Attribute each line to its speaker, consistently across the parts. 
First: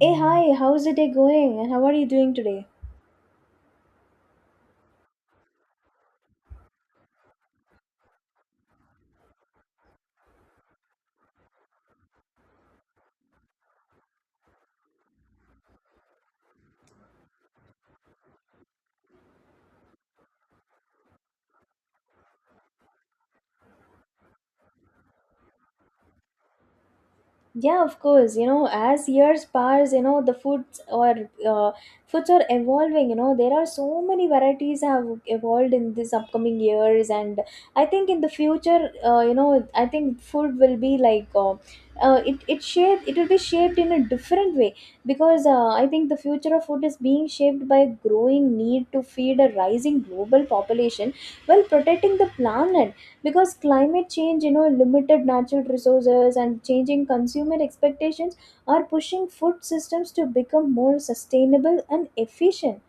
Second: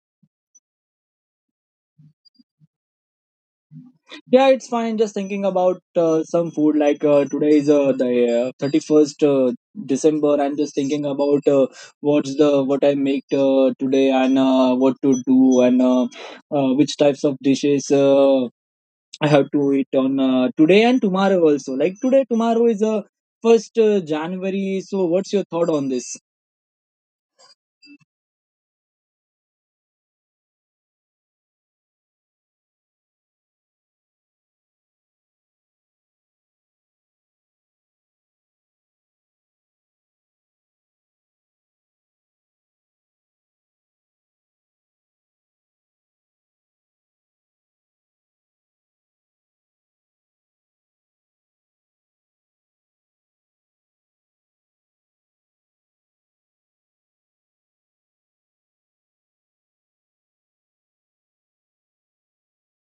Speaker 1: Hey, hi, how's the day going and how are you doing today?
Speaker 2: Yeah, it's fine. Just thinking about some food. Like today is the 31st 31st, December. I'm just thinking about what I make today and what to do and which types of dishes I have to eat on today and tomorrow also. Like today, tomorrow is first January. So, what's your thought on this?
Speaker 1: Yeah, of course, as years pass, the foods or uh, foods are evolving. There are so many varieties have evolved in this upcoming years, and I think in the future, you know, I think food will be it will be shaped in a different way, because I think the future of food is being shaped by growing need to feed a rising global population while protecting the planet, because climate change, limited natural resources, and changing consumer expectations are pushing food systems to become more sustainable and efficient.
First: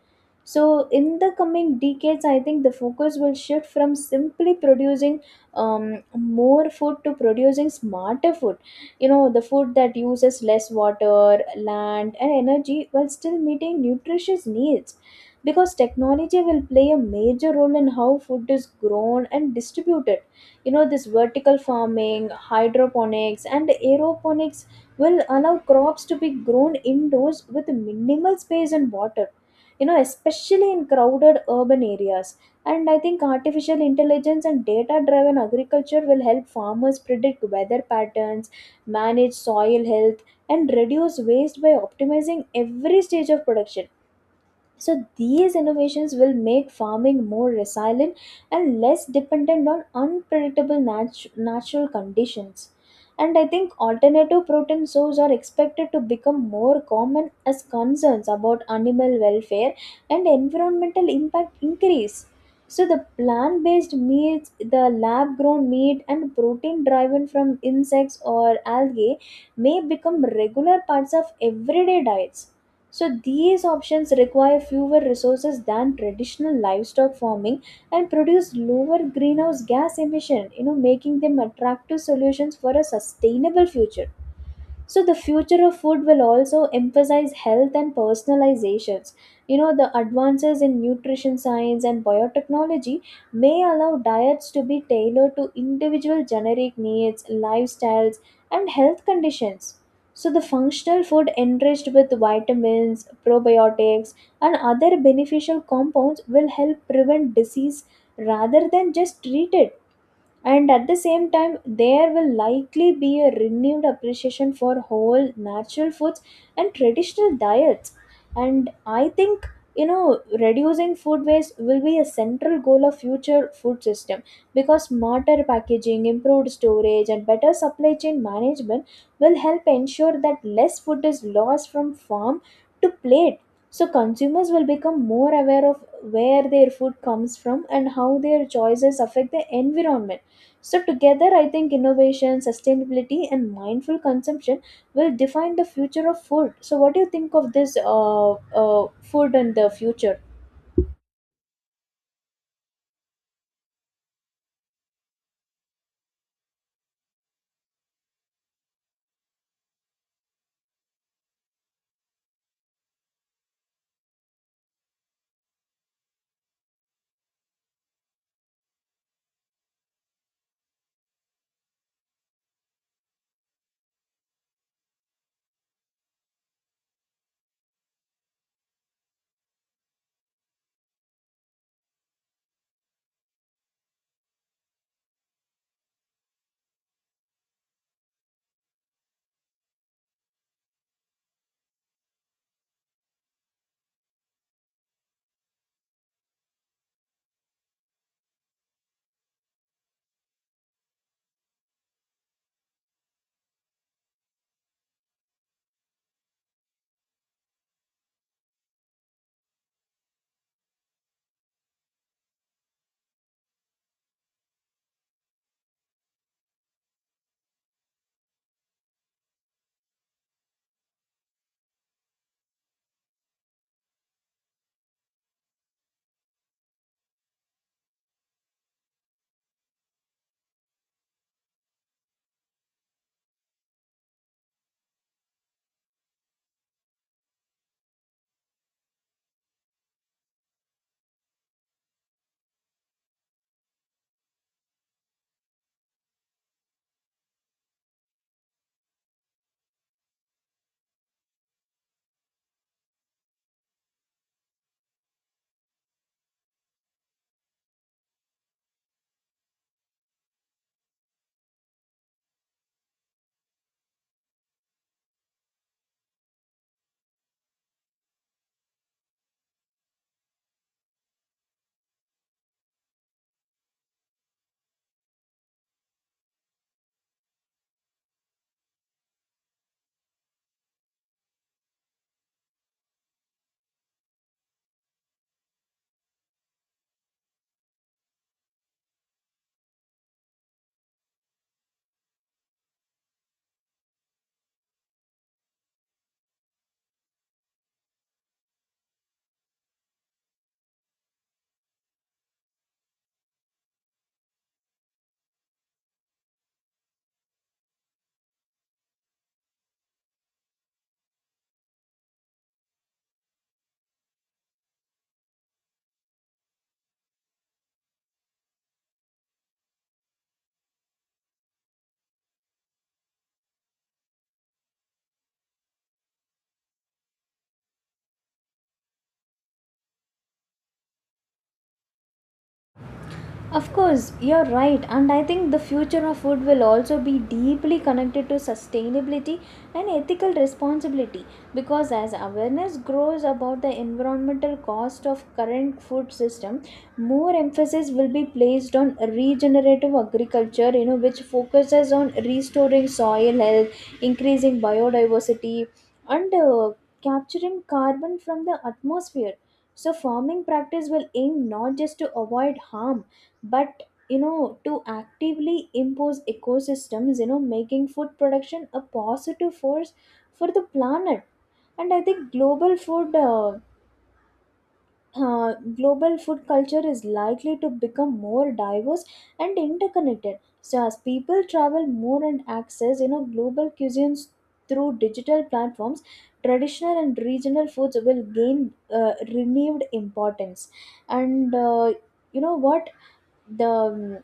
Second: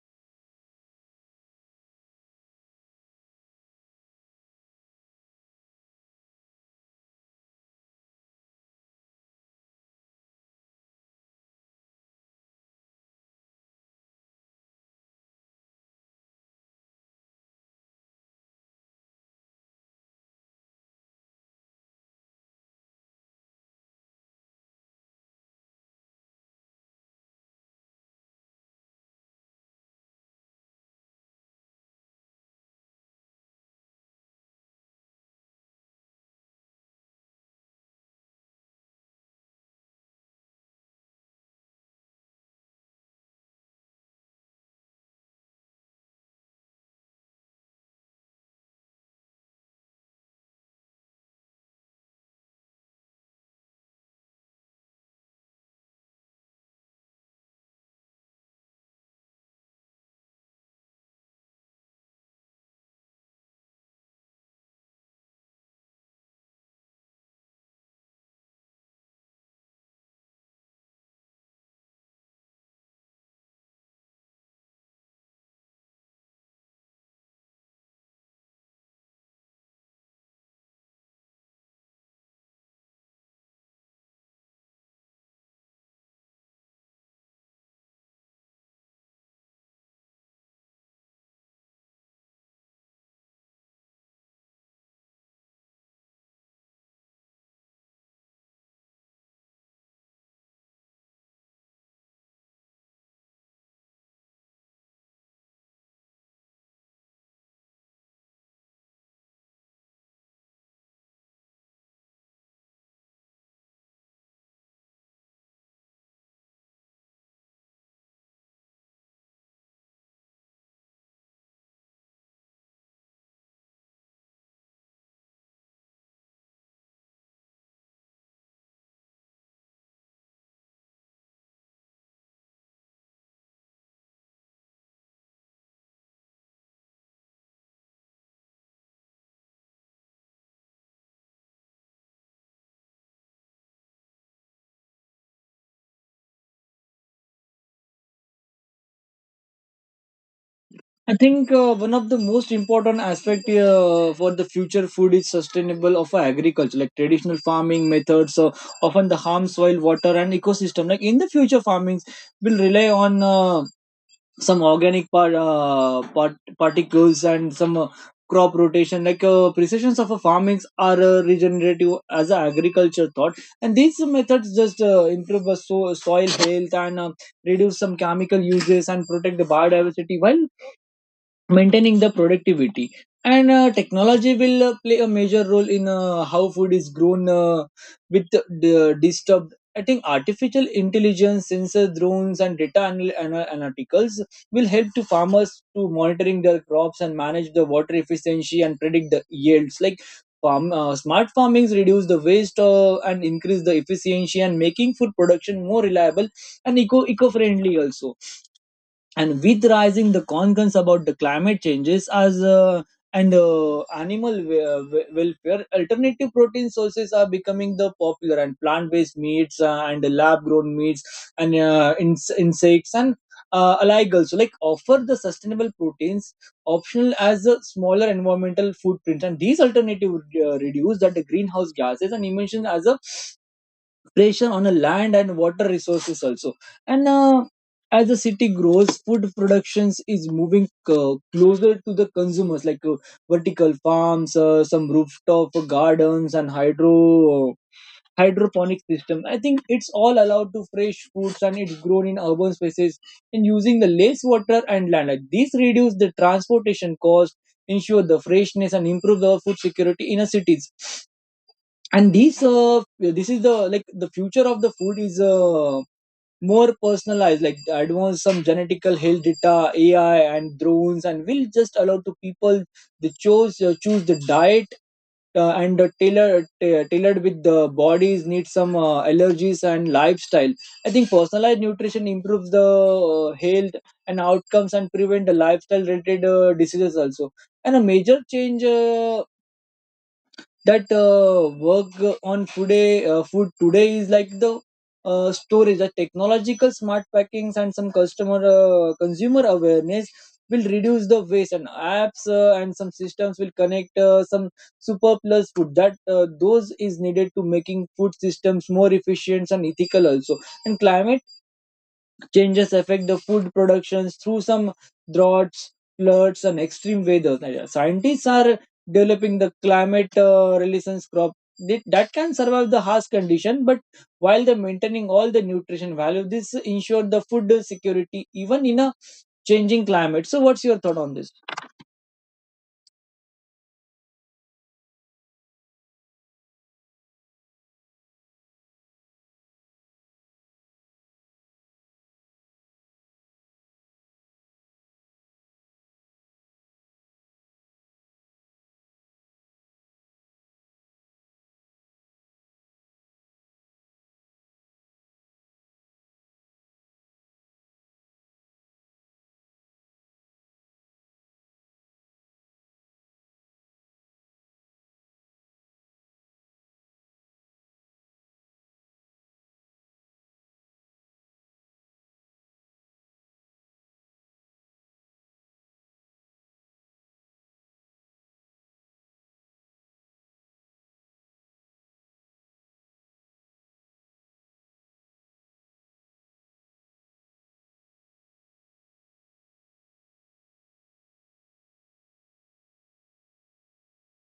Speaker 1: So in the coming decades, I think the focus will shift from simply producing more food to producing smarter food, the food that uses less water, land, and energy while still meeting nutritious needs. Because technology will play a major role in how food is grown and distributed, this vertical farming, hydroponics, and aeroponics will allow crops to be grown indoors with minimal space and water, especially in crowded urban areas. And I think artificial intelligence and data driven agriculture will help farmers predict weather patterns, manage soil health, and reduce waste by optimizing every stage of production. So these innovations will make farming more resilient and less dependent on unpredictable natural conditions. And I think alternative protein sources are expected to become more common as concerns about animal welfare and environmental impact increase. So the plant-based meats, the lab-grown meat, and protein driven from insects or algae may become regular parts of everyday diets. So these options require fewer resources than traditional livestock farming and produce lower greenhouse gas emission, making them attractive solutions for a sustainable future. So the future of food will also emphasize health and personalizations. The advances in nutrition science and biotechnology may allow diets to be tailored to individual generic needs, lifestyles, and health conditions. So the functional food enriched with vitamins, probiotics, and other beneficial compounds will help prevent disease rather than just treat it. And at the same time, there will likely be a renewed appreciation for whole natural foods and traditional diets. And I think, you know reducing food waste will be a central goal of future food system, because smarter packaging, improved storage, and better supply chain management will help ensure that less food is lost from farm to plate. So consumers will become more aware of where their food comes from and how their choices affect the environment. So, together, I think innovation, sustainability, and mindful consumption will define the future of food. So, what do you think of this food and the future?
Speaker 2: I think one of the most important aspect for the future food is sustainable of agriculture, like traditional farming methods often the harm soil, water, and ecosystem. Like in the future, farming will rely on some organic particles and some crop rotation. Like precisions of a farmings are regenerative as a agriculture thought, and these methods just improve the soil health and reduce some chemical uses and protect the biodiversity while maintaining the productivity and technology will play a major role in how food is grown with the disturbed. I think artificial intelligence sensor drones and data analyticals will help to farmers to monitoring their crops and manage the water efficiency and predict the yields like farm smart farmings reduce the waste and increase the efficiency and making food production more reliable and eco friendly also, and with rising the concerns about the climate changes as and animal welfare alternative protein sources are becoming the popular and plant-based meats and lab-grown meats and insects and alike also like offer the sustainable proteins optional as a smaller environmental footprint, and these alternative reduce that the greenhouse gases and emissions as a pressure on the land and water resources also. And as the city grows, food productions is moving closer to the consumers like vertical farms, some rooftop gardens and hydroponic system. I think it's all allowed to fresh foods and it's grown in urban spaces and using the less water and land, like these reduce the transportation cost, ensure the freshness and improve the food security in a cities. And these this is the like the future of the food is more personalized, like advanced some genetical health data, AI and drones and will just allow to people they choose the diet and tailor tailored with the body's need, some allergies and lifestyle. I think personalized nutrition improves the health and outcomes and prevent the lifestyle related diseases also. And a major change that work on today, food today is like the storage, the technological smart packings and some customer consumer awareness will reduce the waste. And apps and some systems will connect some superfluous food that those is needed to making food systems more efficient and ethical also. And climate changes affect the food productions through some droughts, floods, and extreme weather. Scientists are developing the climate resilience crop that can survive the harsh condition, but while they're maintaining all the nutrition value, this ensure the food security even in a changing climate. So, what's your thought on this?
Speaker 1: Of course, you're right, and I think the future of food will also be deeply connected to sustainability and ethical responsibility, because as awareness grows about the environmental cost of current food system, more emphasis will be placed on regenerative agriculture, which focuses on restoring soil health, increasing biodiversity, and capturing carbon from the atmosphere. So farming practice will aim not just to avoid harm, but to actively impose ecosystems, making food production a positive force for the planet. And I think global food culture is likely to become more diverse and interconnected. So as people travel more and access, global cuisines through digital platforms, traditional and regional foods will gain renewed importance. And you know what? The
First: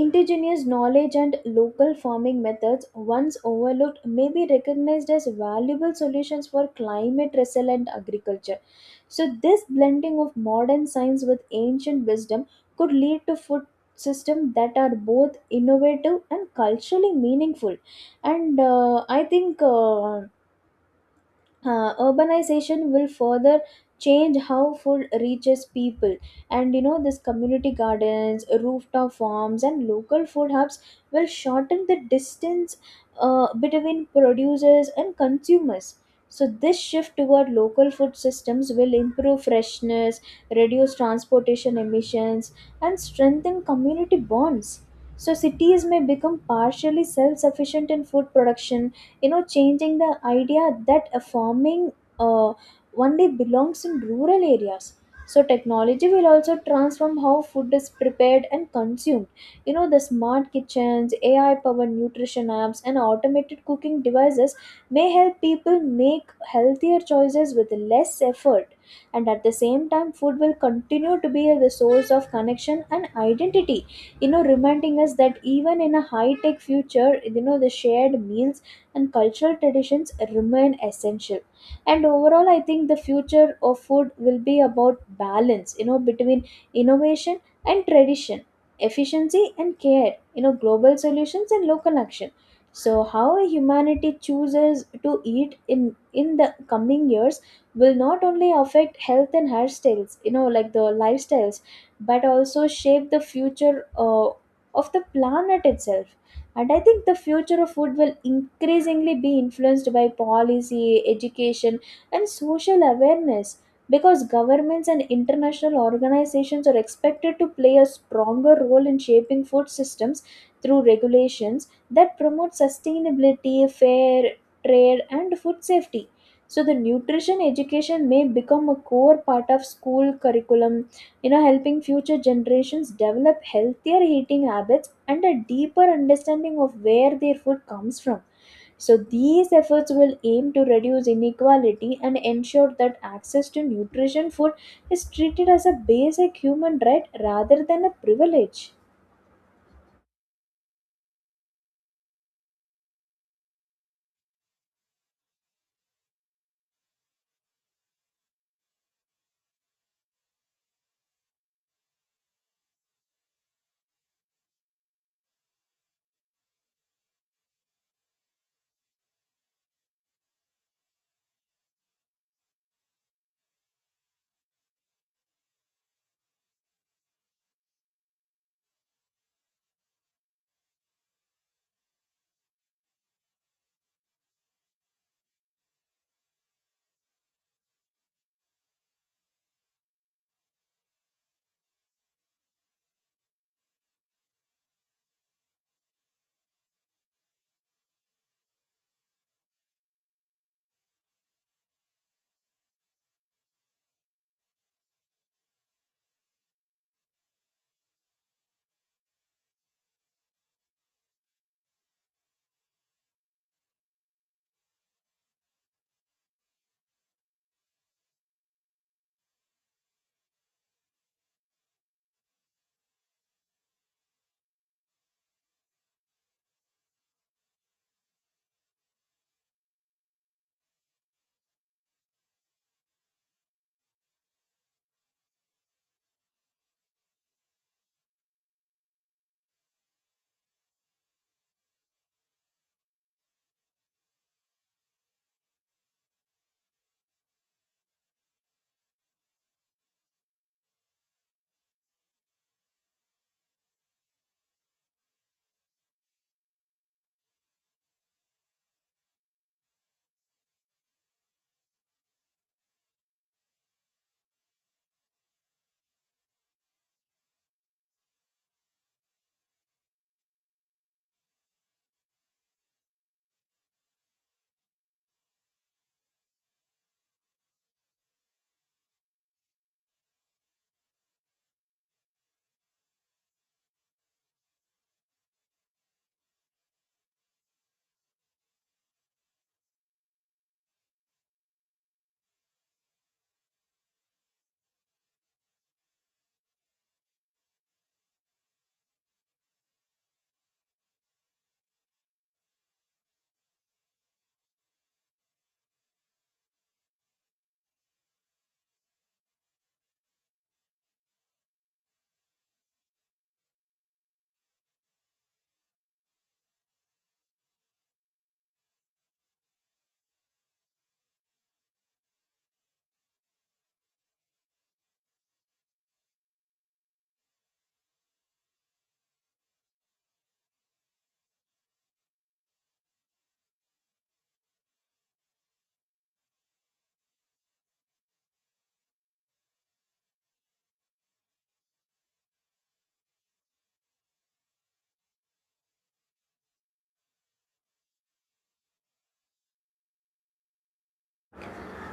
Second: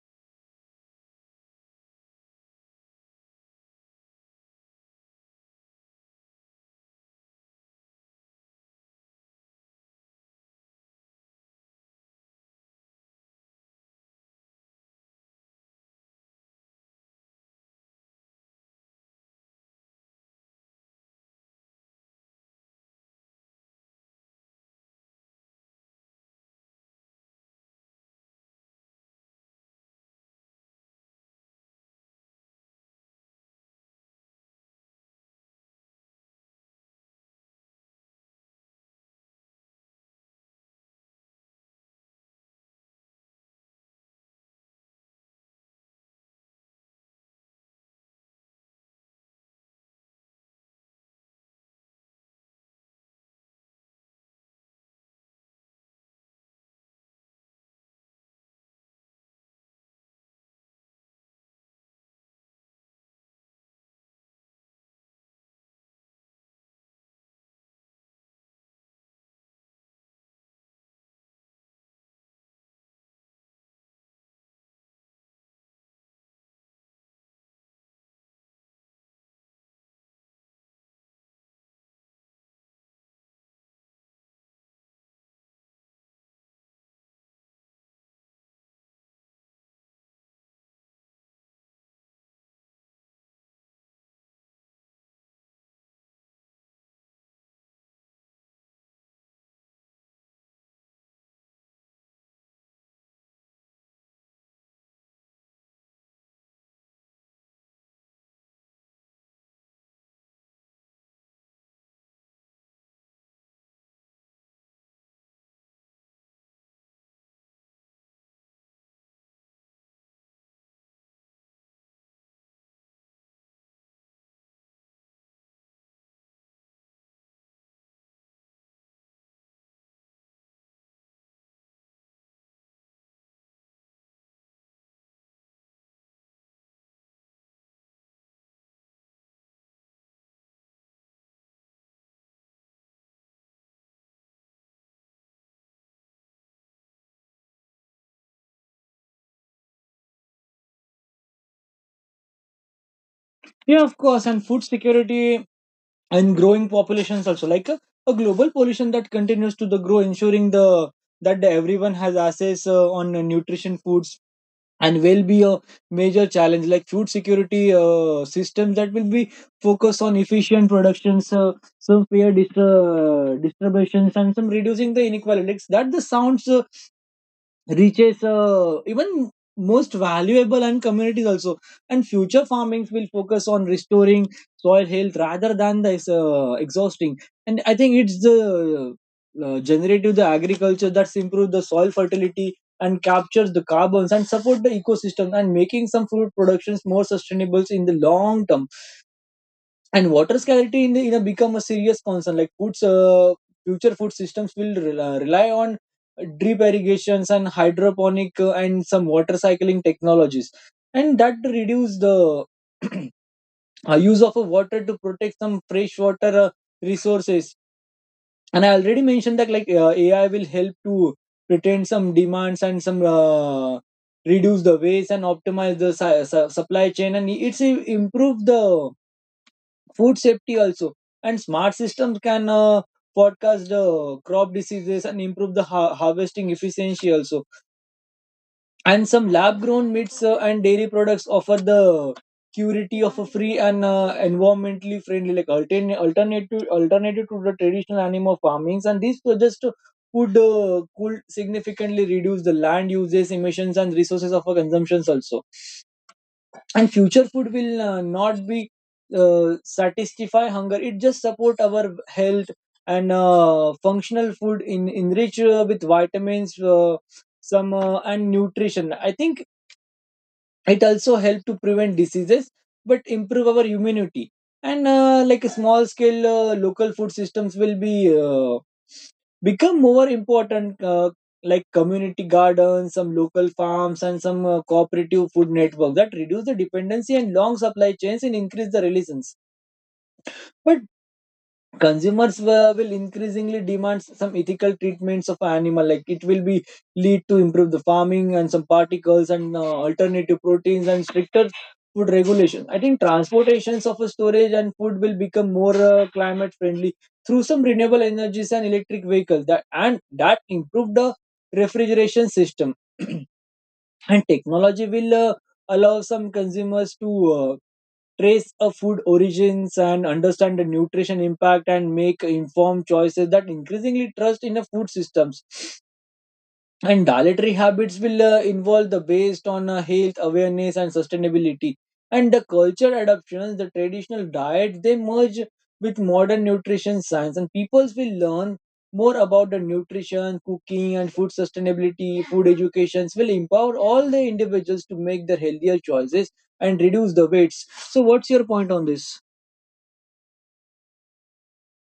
Speaker 1: indigenous knowledge and local farming methods once overlooked may be recognized as valuable solutions for climate resilient agriculture. So, this blending of modern science with ancient wisdom could lead to food systems that are both innovative and culturally meaningful. And I think. Urbanization will further change how food reaches people, and this community gardens, rooftop farms, and local food hubs will shorten the distance between producers and consumers. So this shift toward local food systems will improve freshness, reduce transportation emissions, and strengthen community bonds. So cities may become partially self-sufficient in food production, changing the idea that a farming uh, only belongs in rural areas. So technology will also transform how food is prepared and consumed. The smart kitchens, AI powered nutrition apps, and automated cooking devices may help people make healthier choices with less effort. And at the same time, food will continue to be the source of connection and identity, reminding us that even in a high tech future, the shared meals and cultural traditions remain essential. And overall, I think the future of food will be about balance, between innovation and tradition, efficiency and care, global solutions and local action. So how humanity chooses to eat in the coming years will not only affect health and hairstyles, like the lifestyles, but also shape the future of the planet itself. And I think the future of food will increasingly be influenced by policy, education, and social awareness, because governments and international organizations are expected to play a stronger role in shaping food systems through regulations that promote sustainability, fair trade, and food safety. So the nutrition education may become a core part of school curriculum, helping future generations develop healthier eating habits and a deeper understanding of where their food comes from. So, these efforts will aim to reduce inequality and ensure that access to nutrition food is treated as a basic human right rather than a privilege.
Speaker 2: Yeah, of course, and food security and growing populations also, a global pollution that continues to the grow, ensuring the that the everyone has access on nutrition foods, and will be a major challenge. Like food security systems that will be focused on efficient productions, some fair distributions and some reducing the inequalities that the sounds reaches even most valuable and communities also. And future farmings will focus on restoring soil health rather than this exhausting. And I think it's the generative the agriculture that's improve the soil fertility and captures the carbons and support the ecosystem and making some food productions more sustainable in the long term. And water scarcity in, the, in a become a serious concern, like foods future food systems will rely on drip irrigations and hydroponic and some water cycling technologies, and that reduce the use of a water to protect some fresh water resources. And I already mentioned that like AI will help to retain some demands and some reduce the waste and optimize the supply chain, and it's improve the food safety also. And smart systems can forecast crop diseases and improve the harvesting efficiency also. And some lab grown meats and dairy products offer the purity of a free and environmentally friendly, like alternative to the traditional animal farmings, and these could significantly reduce the land uses, emissions and resources of our consumptions also. And future food will not be satisfy hunger, it just support our health. And functional food in enrich with vitamins, some and nutrition, I think it also help to prevent diseases but improve our immunity. And like a small scale local food systems will be uh, become more important, like community gardens, some local farms and some cooperative food network that reduce the dependency and long supply chains and increase the relations. But consumers will increasingly demand some ethical treatments of animal, like it will be lead to improve the farming and some particles and alternative proteins and stricter food regulation. I think transportations of a storage and food will become more climate friendly through some renewable energies and electric vehicles that and that improved the refrigeration system. And technology will allow some consumers to uh, trace a food origins and understand the nutrition impact and make informed choices that increasingly trust in the food systems. And dietary habits will involve the based on health awareness and sustainability. And the culture adoptions, the traditional diets, they merge with modern nutrition science, and peoples will learn more about the nutrition, cooking, and food sustainability. Food educations will empower all the individuals to make their healthier choices and reduce the weights. So, what's your point on this?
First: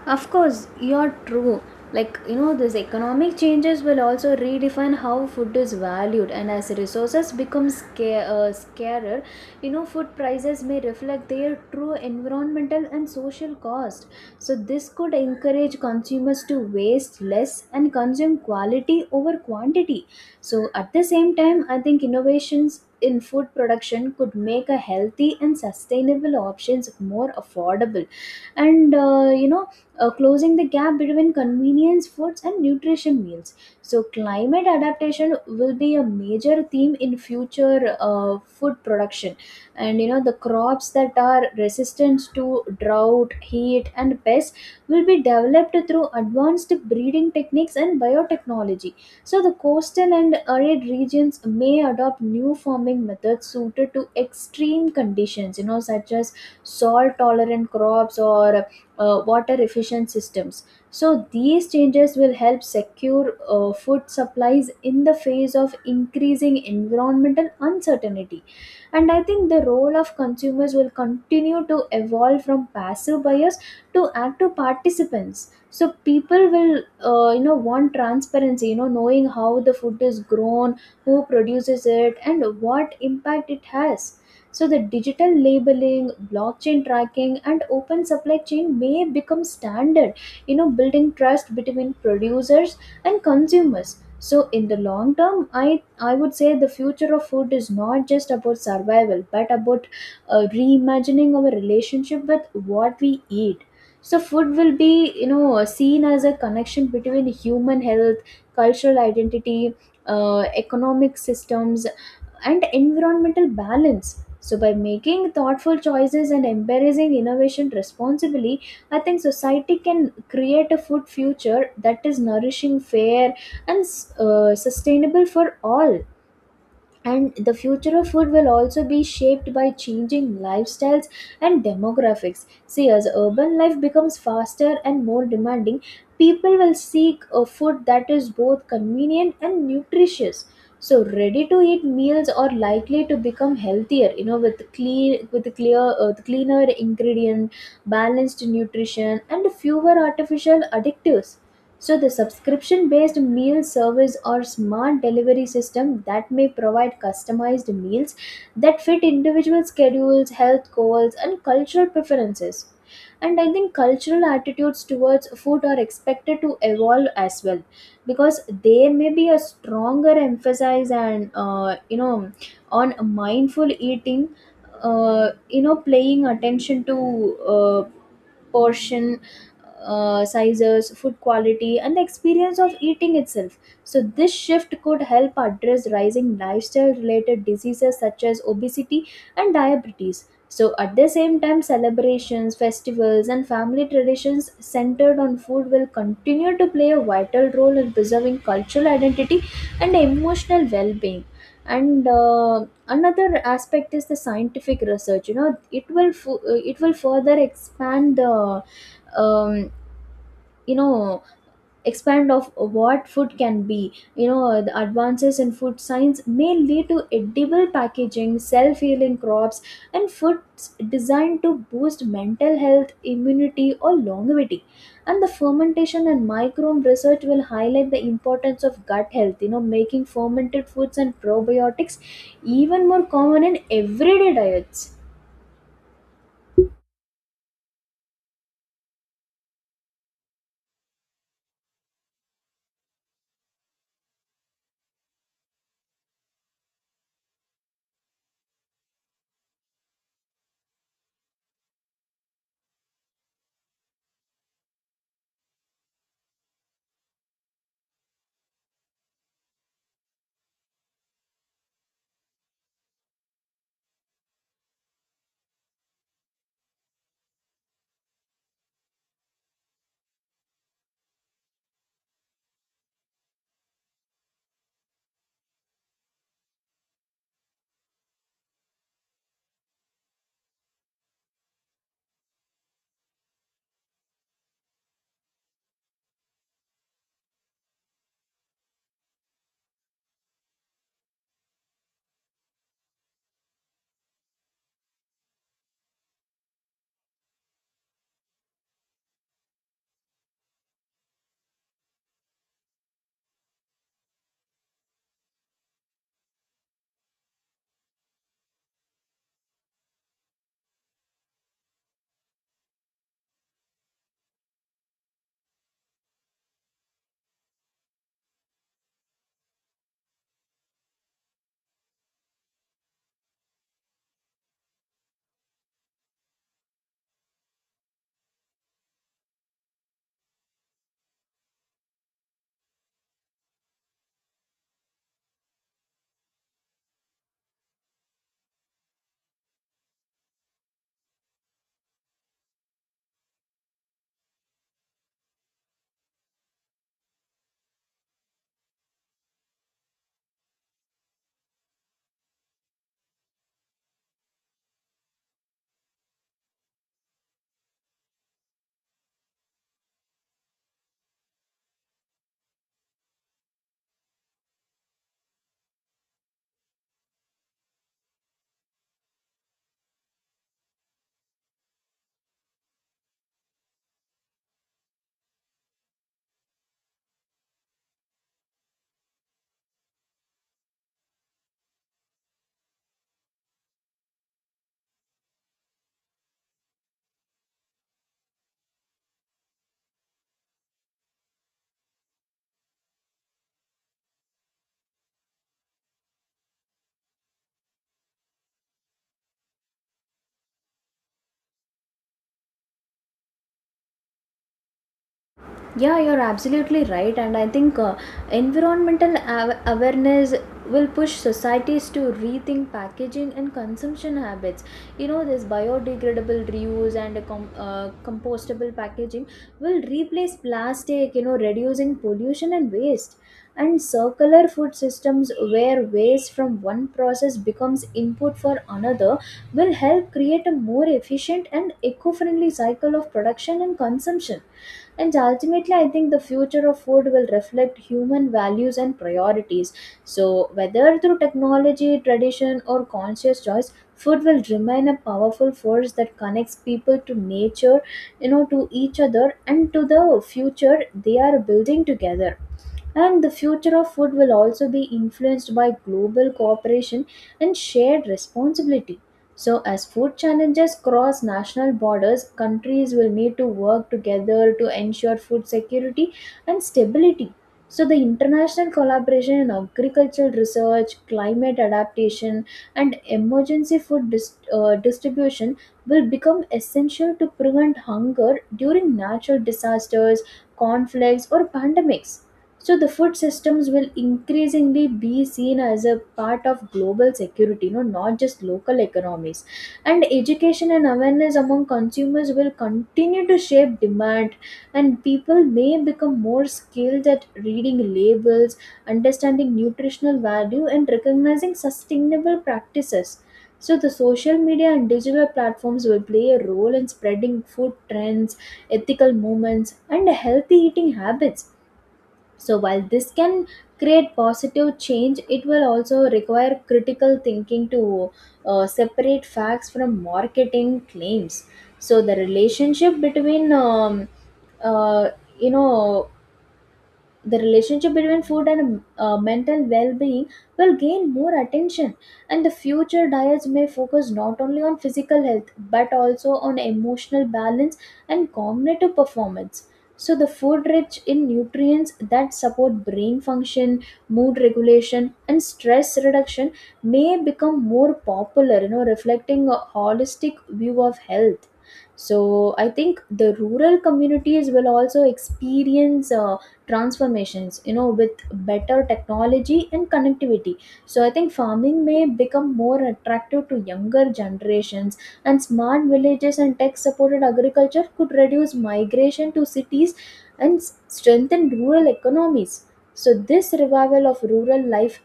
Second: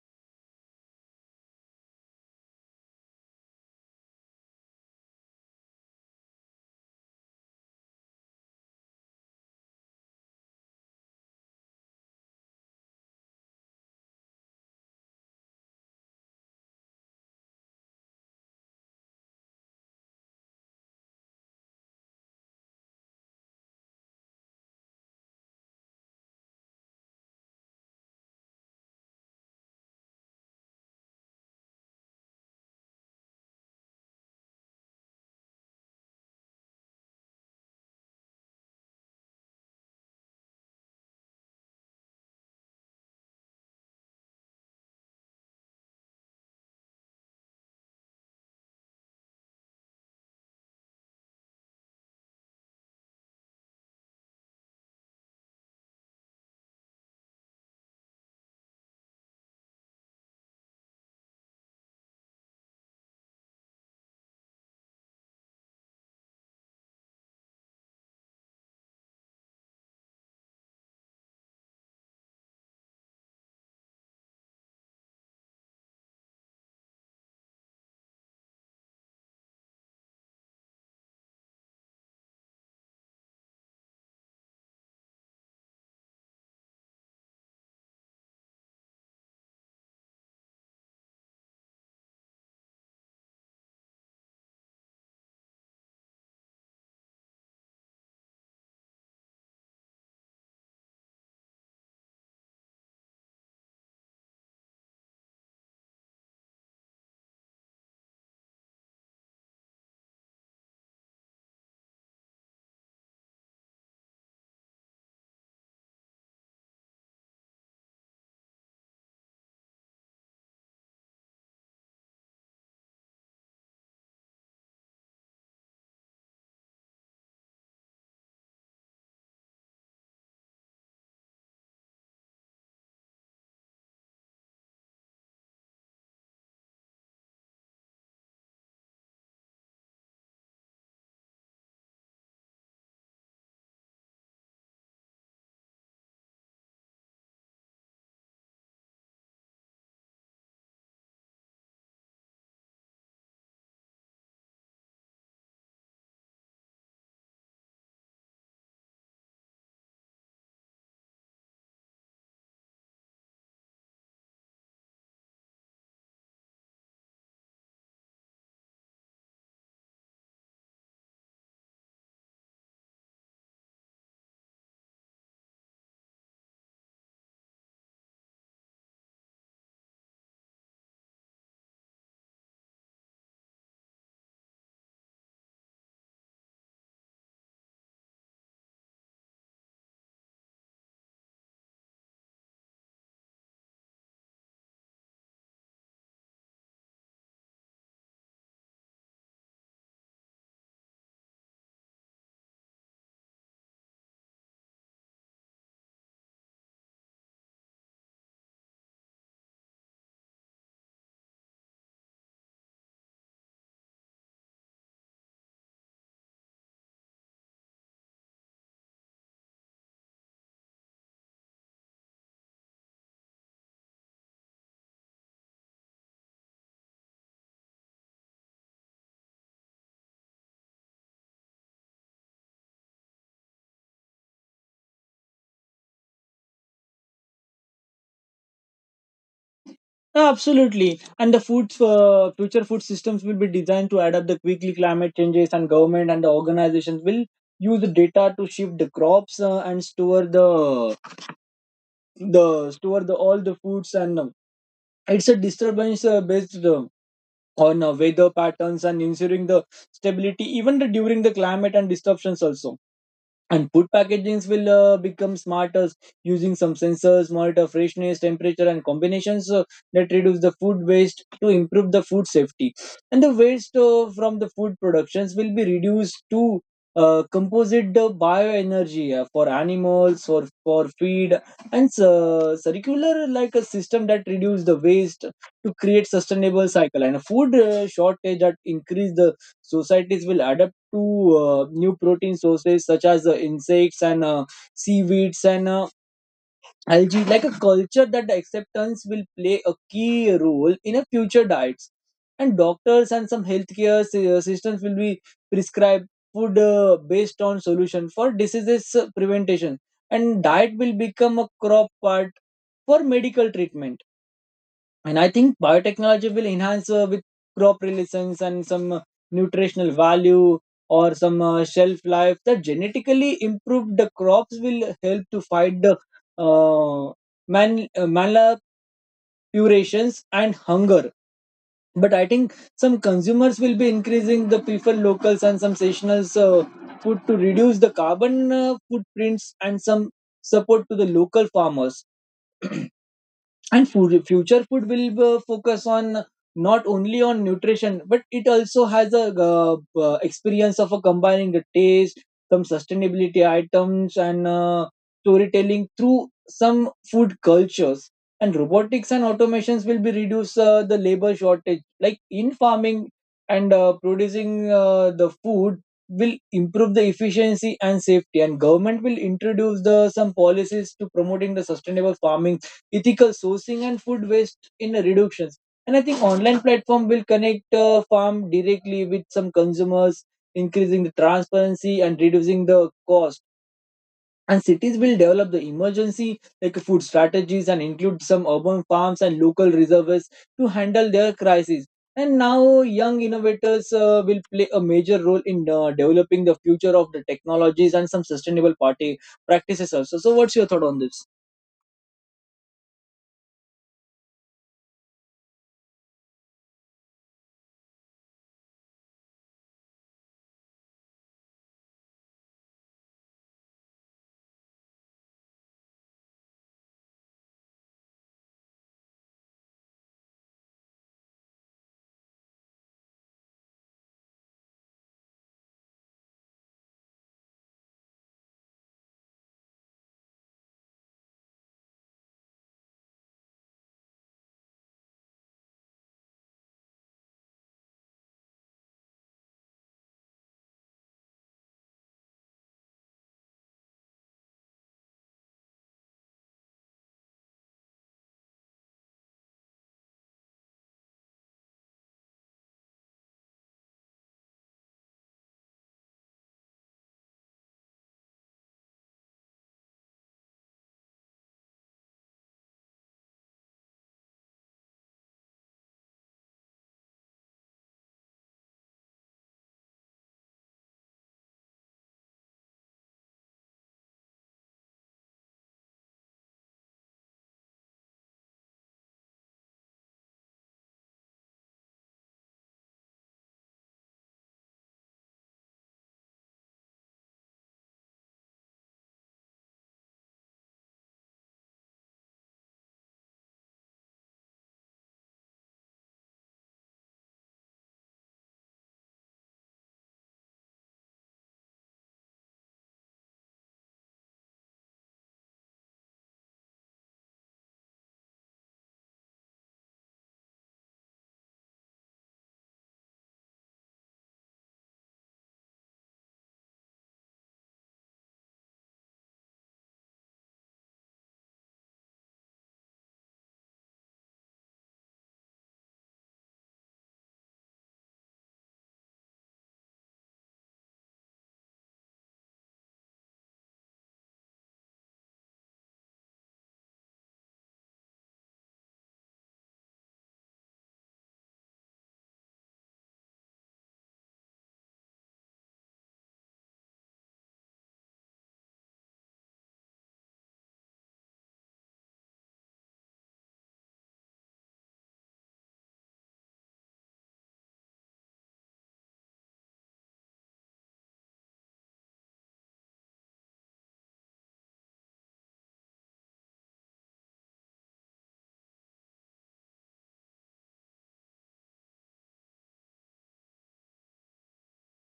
Speaker 1: Of course, you're true. Like, these economic changes will also redefine how food is valued, and as resources become scarer, food prices may reflect their true environmental and social cost. So, this could encourage consumers to waste less and consume quality over quantity. So, at the same time, I think innovations in food production could make a healthy and sustainable options more affordable, and closing the gap between convenience foods and nutrition meals. So, climate adaptation will be a major theme in future food production. And the crops that are resistant to drought, heat, and pests will be developed through advanced breeding techniques and biotechnology. So, the coastal and arid regions may adopt new farming methods suited to extreme conditions, such as salt tolerant crops, or water efficient systems. So, these changes will help secure food supplies in the face of increasing environmental uncertainty. And I think the role of consumers will continue to evolve from passive buyers to active participants. So, people will, want transparency, knowing how the food is grown, who produces it, and what impact it has. So the digital labeling, blockchain tracking, and open supply chain may become standard, building trust between producers and consumers. So in the long term, I would say the future of food is not just about survival, but about reimagining our relationship with what we eat. So food will be, seen as a connection between human health, cultural identity, economic systems, and environmental balance. So, by making thoughtful choices and embracing innovation responsibly, I think society can create a food future that is nourishing, fair, and sustainable for all. And the future of food will also be shaped by changing lifestyles and demographics. See, as urban life becomes faster and more demanding, people will seek a food that is both convenient and nutritious. So ready to eat meals are likely to become healthier, with clean with clear cleaner ingredient, balanced nutrition, and fewer artificial additives. So the subscription based meal service or smart delivery system that may provide customized meals that fit individual schedules, health goals, and cultural preferences. And I think cultural attitudes towards food are expected to evolve as well, because there may be a stronger emphasis and you know on mindful eating, paying attention to uh, portion sizes, food quality, and the experience of eating itself. So, this shift could help address rising lifestyle related diseases such as obesity and diabetes. So, at the same time, celebrations, festivals, and family traditions centered on food will continue to play a vital role in preserving cultural identity and emotional well being. And another aspect is the scientific research. It will further expand the um, you know expand of what food can be. The advances in food science may lead to edible packaging, self-healing crops, and foods designed to boost mental health, immunity, or longevity. And the fermentation and microbe research will highlight the importance of gut health, making fermented foods and probiotics even more common in everyday diets.
Speaker 2: Yeah, absolutely, and the food future food systems will be designed to adapt the quickly climate changes, and government and the organizations will use the data to shift the crops and store the all the foods and it's a disturbance based on weather patterns and ensuring the stability even the, during the climate and disruptions also. And food packagings will become smarter using some sensors monitor freshness temperature and combinations, that reduce the food waste to improve the food safety. And the waste from the food productions will be reduced to composite the bioenergy for animals for feed. And circular like a system that reduce the waste to create sustainable cycle. And a food shortage that increase the societies will adapt to new protein sources such as insects and seaweeds and algae, like a culture, that the acceptance will play a key role in a future diets. And doctors and some healthcare systems will be prescribe food based on solution for diseases prevention, and diet will become a crop part for medical treatment. And I think biotechnology will enhance with crop relations and some nutritional value or some shelf life. The genetically improved the crops will help to fight the uh, man uh, malapurations and hunger. But I think some consumers will be increasing the prefer locals and some seasonal food to reduce the carbon footprints and some support to the local farmers. And food, future food will focus on not only on nutrition but it also has a experience of a combining the taste, some sustainability items and storytelling through some food cultures. And robotics and automations will be reduce the labor shortage like in farming, and producing the food will improve the efficiency and safety. And government will introduce the some policies to promoting the sustainable farming, ethical sourcing and food waste in reductions. And I think online platform will connect farm directly with some consumers, increasing the transparency and reducing the cost. And cities will develop the emergency like food strategies and include some urban farms and local reserves to handle their crises. And now, young innovators will play a major role in developing the future of the technologies and some sustainable party practices also. So, what's your thought on this?
Speaker 1: Yeah, you're absolutely right. And I think environmental awareness will push societies to rethink packaging and consumption habits. You know, this biodegradable reuse and compostable packaging will replace plastic, you know, reducing pollution and waste. And circular food systems, where waste from one process becomes input for another, will help create a more efficient and eco friendly cycle of production and consumption, and ultimately I think the future of food will reflect human values and priorities. So whether through technology, tradition, or conscious choice, food will remain a powerful force that connects people to nature, you know, to each other, and to the future they are building together. And the future of food will also be influenced by global cooperation and shared responsibility. So, as food challenges cross national borders, countries will need to work together to ensure food security and stability. So, the international collaboration in agricultural research, climate adaptation, and emergency distribution will become essential to prevent hunger during natural disasters, conflicts, or pandemics. So the food systems will increasingly be seen as a part of global security, you know, not just local economies. And education and awareness among consumers will continue to shape demand, and people may become more skilled at reading labels, understanding nutritional value, and recognizing sustainable practices. So the social media and digital platforms will play a role in spreading food trends, ethical movements, and healthy eating habits. So, while this can create positive change, it will also require critical thinking to separate facts from marketing claims. So, the relationship between uh, you know the relationship between food and mental well-being will gain more attention, and the future diets may focus not only on physical health but also on emotional balance and cognitive performance. So the food rich in nutrients that support brain function, mood regulation, and stress reduction may become more popular, you know, reflecting a holistic view of health. So I think the rural communities will also experience transformations, you know, with better technology and connectivity. So I think farming may become more attractive to younger generations, and smart villages and tech supported agriculture could reduce migration to cities and strengthen rural economies. So this revival of rural life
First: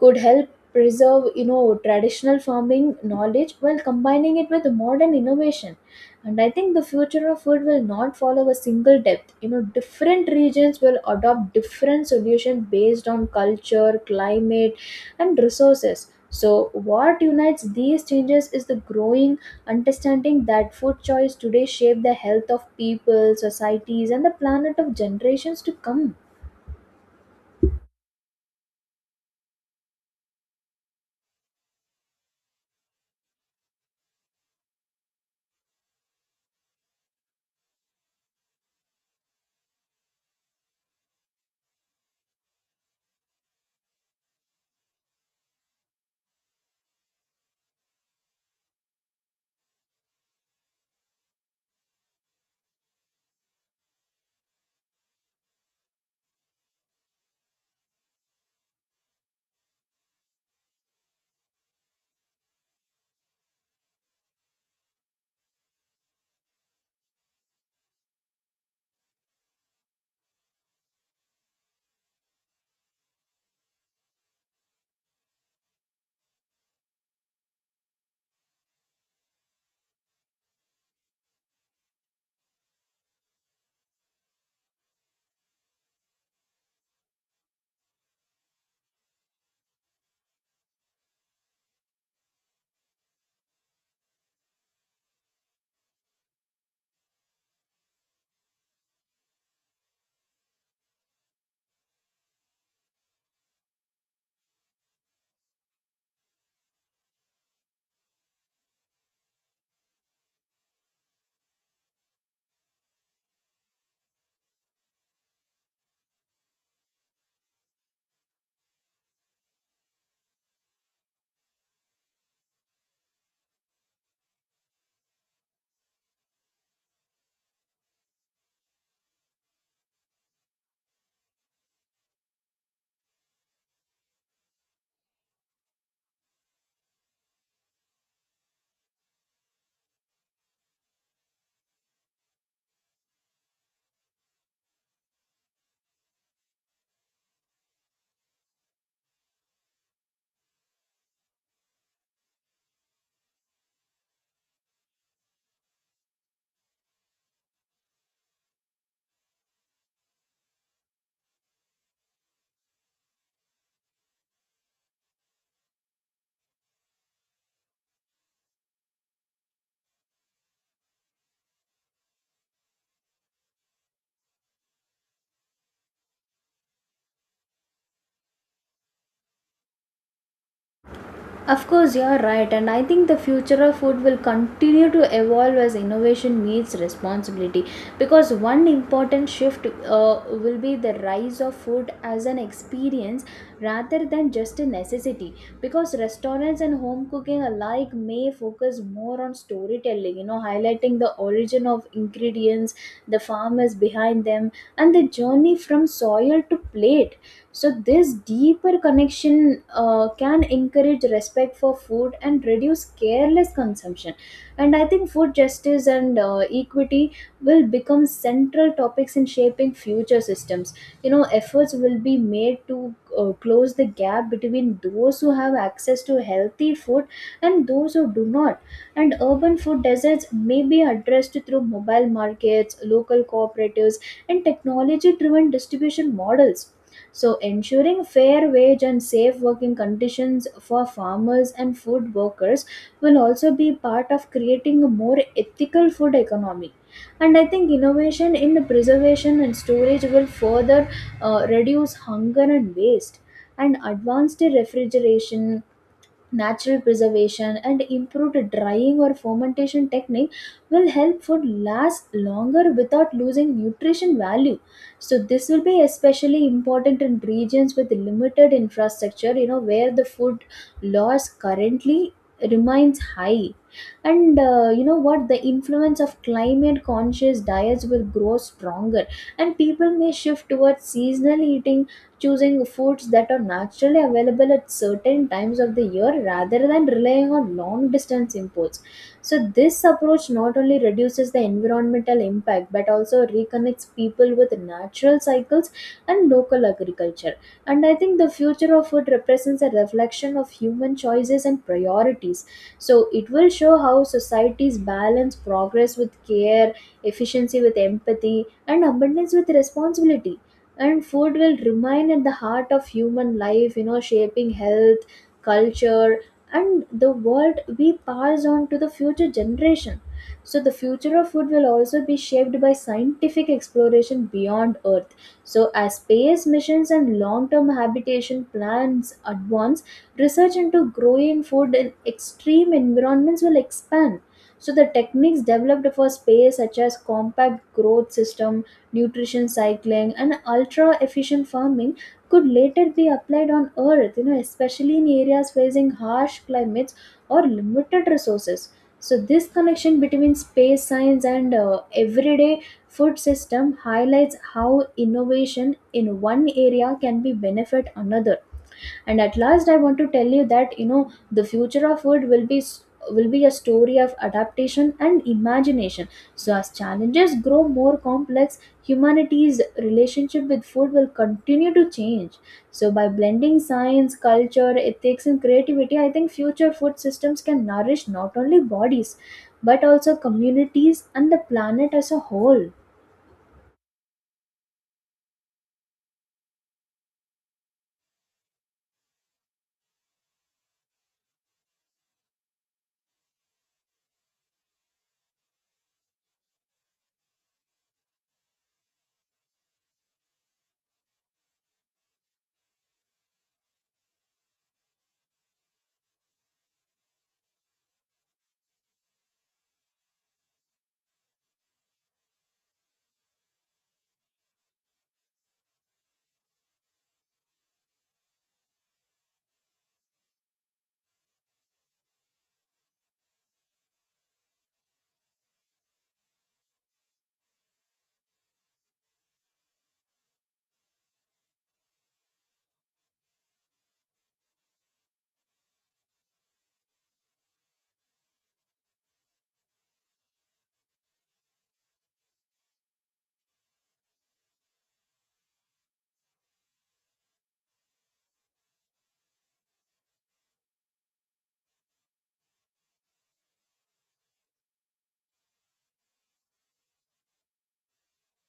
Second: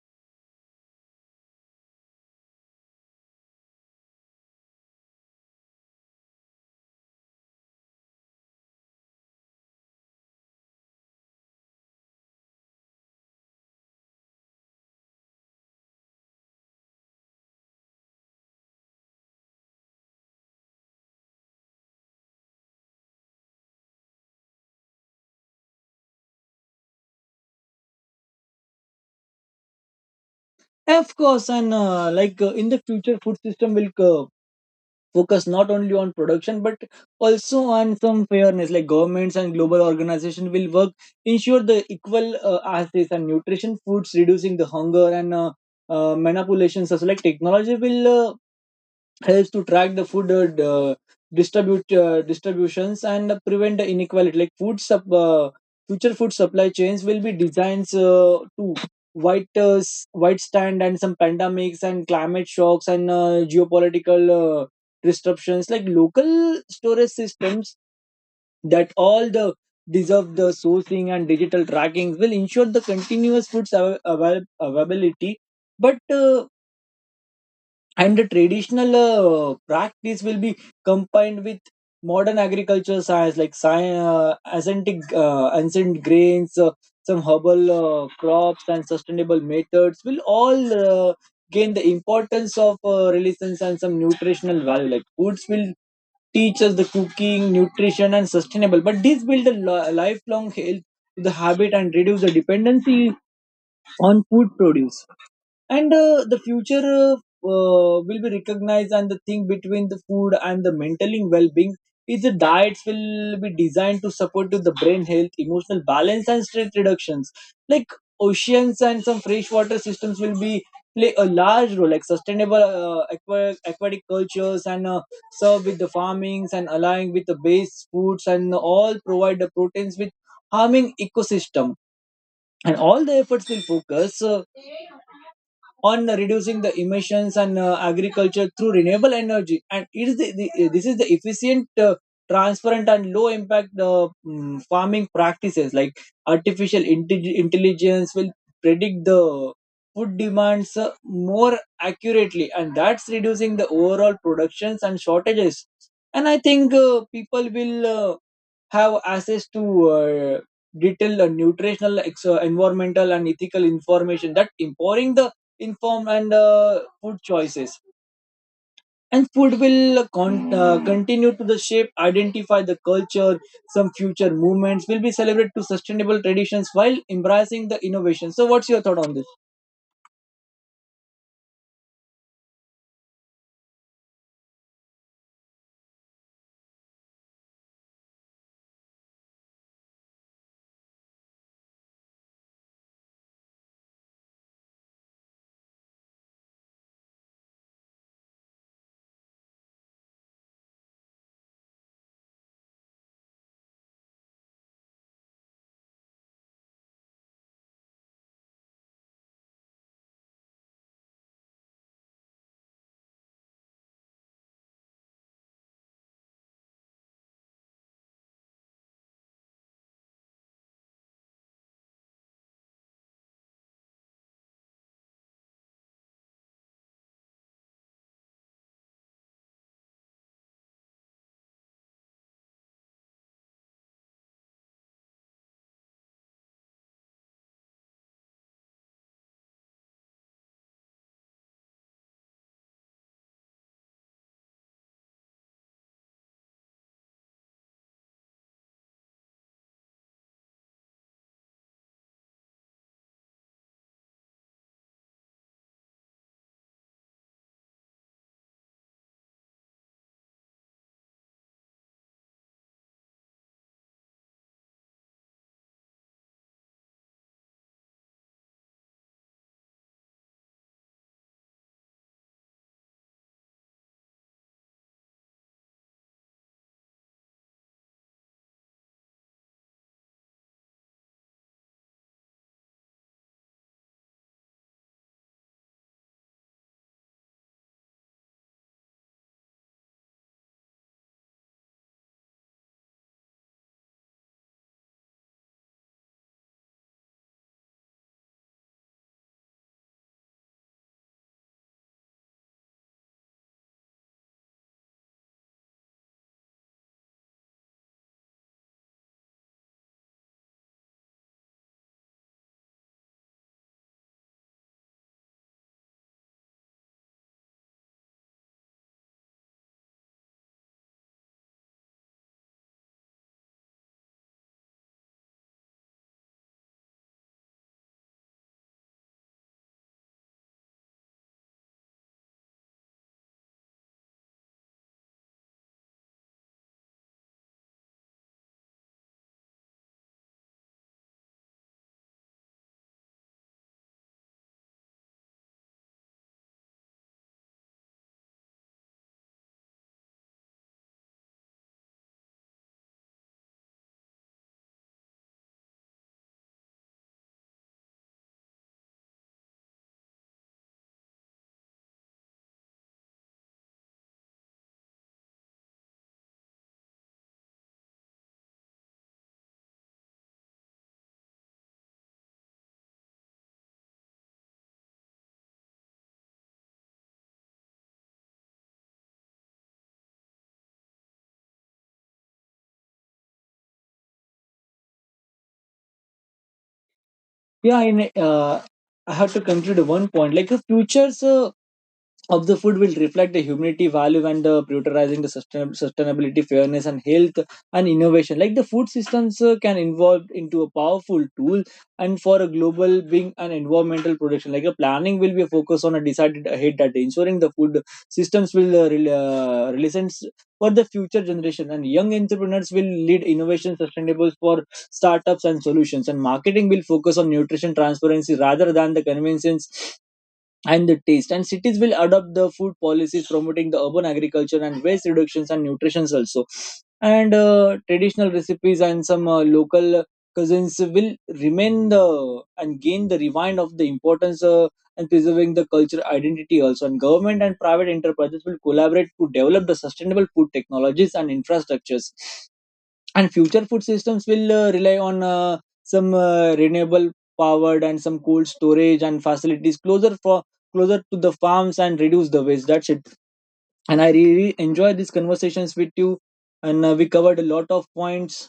Speaker 1: could help preserve, you know, traditional farming knowledge while combining it with modern innovation. And I think the future of food will not follow a single depth. You know, different regions will adopt different solutions based on culture, climate, and resources. So what unites these changes is the growing understanding that food choice today shape the health of people, societies, and the planet of generations to come.
Speaker 2: Of course, and like in the future, food system will focus not only on production but also on some fairness. Like governments and global organizations will work ensure the equal access and nutrition foods, reducing the hunger and manipulations. Also, like technology will. Helps to track the food distribute distributions and prevent the inequality like future food supply chains will be designed to white white stand and some pandemics and climate shocks and geopolitical disruptions like local storage systems that all the deserve the sourcing and digital tracking will ensure the continuous food availability but and the traditional practice will be combined with modern agricultural science like science, ancient grains, some herbal crops and sustainable methods will all gain the importance of relations and some nutritional value like foods will teach us the cooking nutrition and sustainable but this build a lifelong health to the habit and reduce the dependency on food produce. And The future will be recognized and the thing between the food and the mental well-being is the diets will be designed to support to the brain health, emotional balance, and stress reductions. Like oceans and some freshwater systems will be play a large role like sustainable aquatic cultures and serve with the farmings and aligning with the base foods and all provide the proteins with harming ecosystem. And all the efforts will focus on reducing the emissions and agriculture through renewable energy, and it is this is the efficient, transparent, and low impact farming practices. Like intelligence will predict the food demands more accurately, and that's reducing the overall productions and shortages. And I think people will have access to uh, detailed nutritional, environmental, and ethical information that empowering the informed and food choices. And food will continue to the shape, identify the culture. Some future movements will be celebrated to sustainable traditions while embracing the innovation. So, what's your thought on this?
Speaker 1: Of course, you're right, and I think the future of food will continue to evolve as innovation meets responsibility. Because one important shift will be the rise of food as an experience rather than just a necessity. Because restaurants and home cooking alike may focus more on storytelling, you know, highlighting the origin of ingredients, the farmers behind them, and the journey from soil to plate. So, this deeper connection can encourage respect for food and reduce careless consumption. And I think food justice and equity will become central topics in shaping future systems. You know, efforts will be made to close the gap between those who have access to healthy food and those who do not. And urban food deserts may be addressed through mobile markets, local cooperatives, and technology driven distribution models. So, ensuring fair wage and safe working conditions for farmers and food workers will also be part of creating a more ethical food economy. And I think innovation in preservation and storage will further reduce hunger and waste. And advanced refrigeration, natural preservation, and improved drying or fermentation technique will help food last longer without losing nutrition value. So this will be especially important in regions with limited infrastructure, you know, where the food loss currently remains high. And you know what, the influence of climate conscious diets will grow stronger, and people may shift towards seasonal eating, choosing foods that are naturally available at certain times of the year rather than relying on long distance imports. So, this approach not only reduces the environmental impact but also reconnects people with natural cycles and local agriculture. And I think the future of food represents a reflection of human choices and priorities. So, it will show how societies balance progress with care, efficiency with empathy, and abundance with responsibility. And food will remain at the heart of human life, you know, shaping health, culture, and the world we pass on to the future generation. So the future of food will also be shaped by scientific exploration beyond earth. So as space missions and long-term habitation plans advance, research into growing food in extreme environments will expand. So the techniques developed for space, such as compact growth system, nutrition cycling, and ultra efficient farming, could later be applied on earth, you know, especially in areas facing harsh climates or limited resources. So this connection between space science and everyday food system highlights how innovation in one area can be benefit another. And at last I want to tell you that, you know, the future of food will will be a story of adaptation and imagination. So as challenges grow more complex, humanity's relationship with food will continue to change. So by blending science, culture, ethics, and creativity, I think future food systems can nourish not only bodies but also communities and the planet as a whole.
Speaker 2: Yeah, and uh, I have to conclude one point like the futures of the food will reflect the humanity value and the prioritizing the sustainability, fairness, and health and innovation. Like the food systems can evolve into a powerful tool, and for a global being an environmental production like a planning will be a focus on a decided ahead that ensuring the food systems will realize for the future generation. And young entrepreneurs will lead innovation sustainable for startups and solutions, and marketing will focus on nutrition transparency rather than the convenience and the taste. And cities will adopt the food policies promoting the urban agriculture and waste reductions and nutritions also. And traditional recipes and some local cousins will remain the and gain the rewind of the importance, and preserving the culture identity also. And government and private enterprises will collaborate to develop the sustainable food technologies and infrastructures, and future food systems will rely on some renewable powered and some cold storage and facilities closer for closer to the farms and reduce the waste. That's it. And I really enjoyed these conversations with you, and we covered a lot of points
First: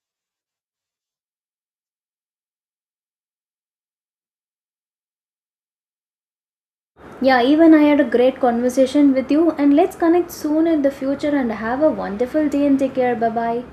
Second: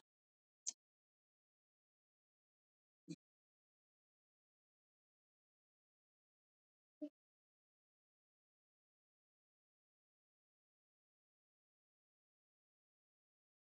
Speaker 1: Yeah, even I had a great conversation with you, and let's connect soon in the future and have a wonderful day and take care. Bye bye.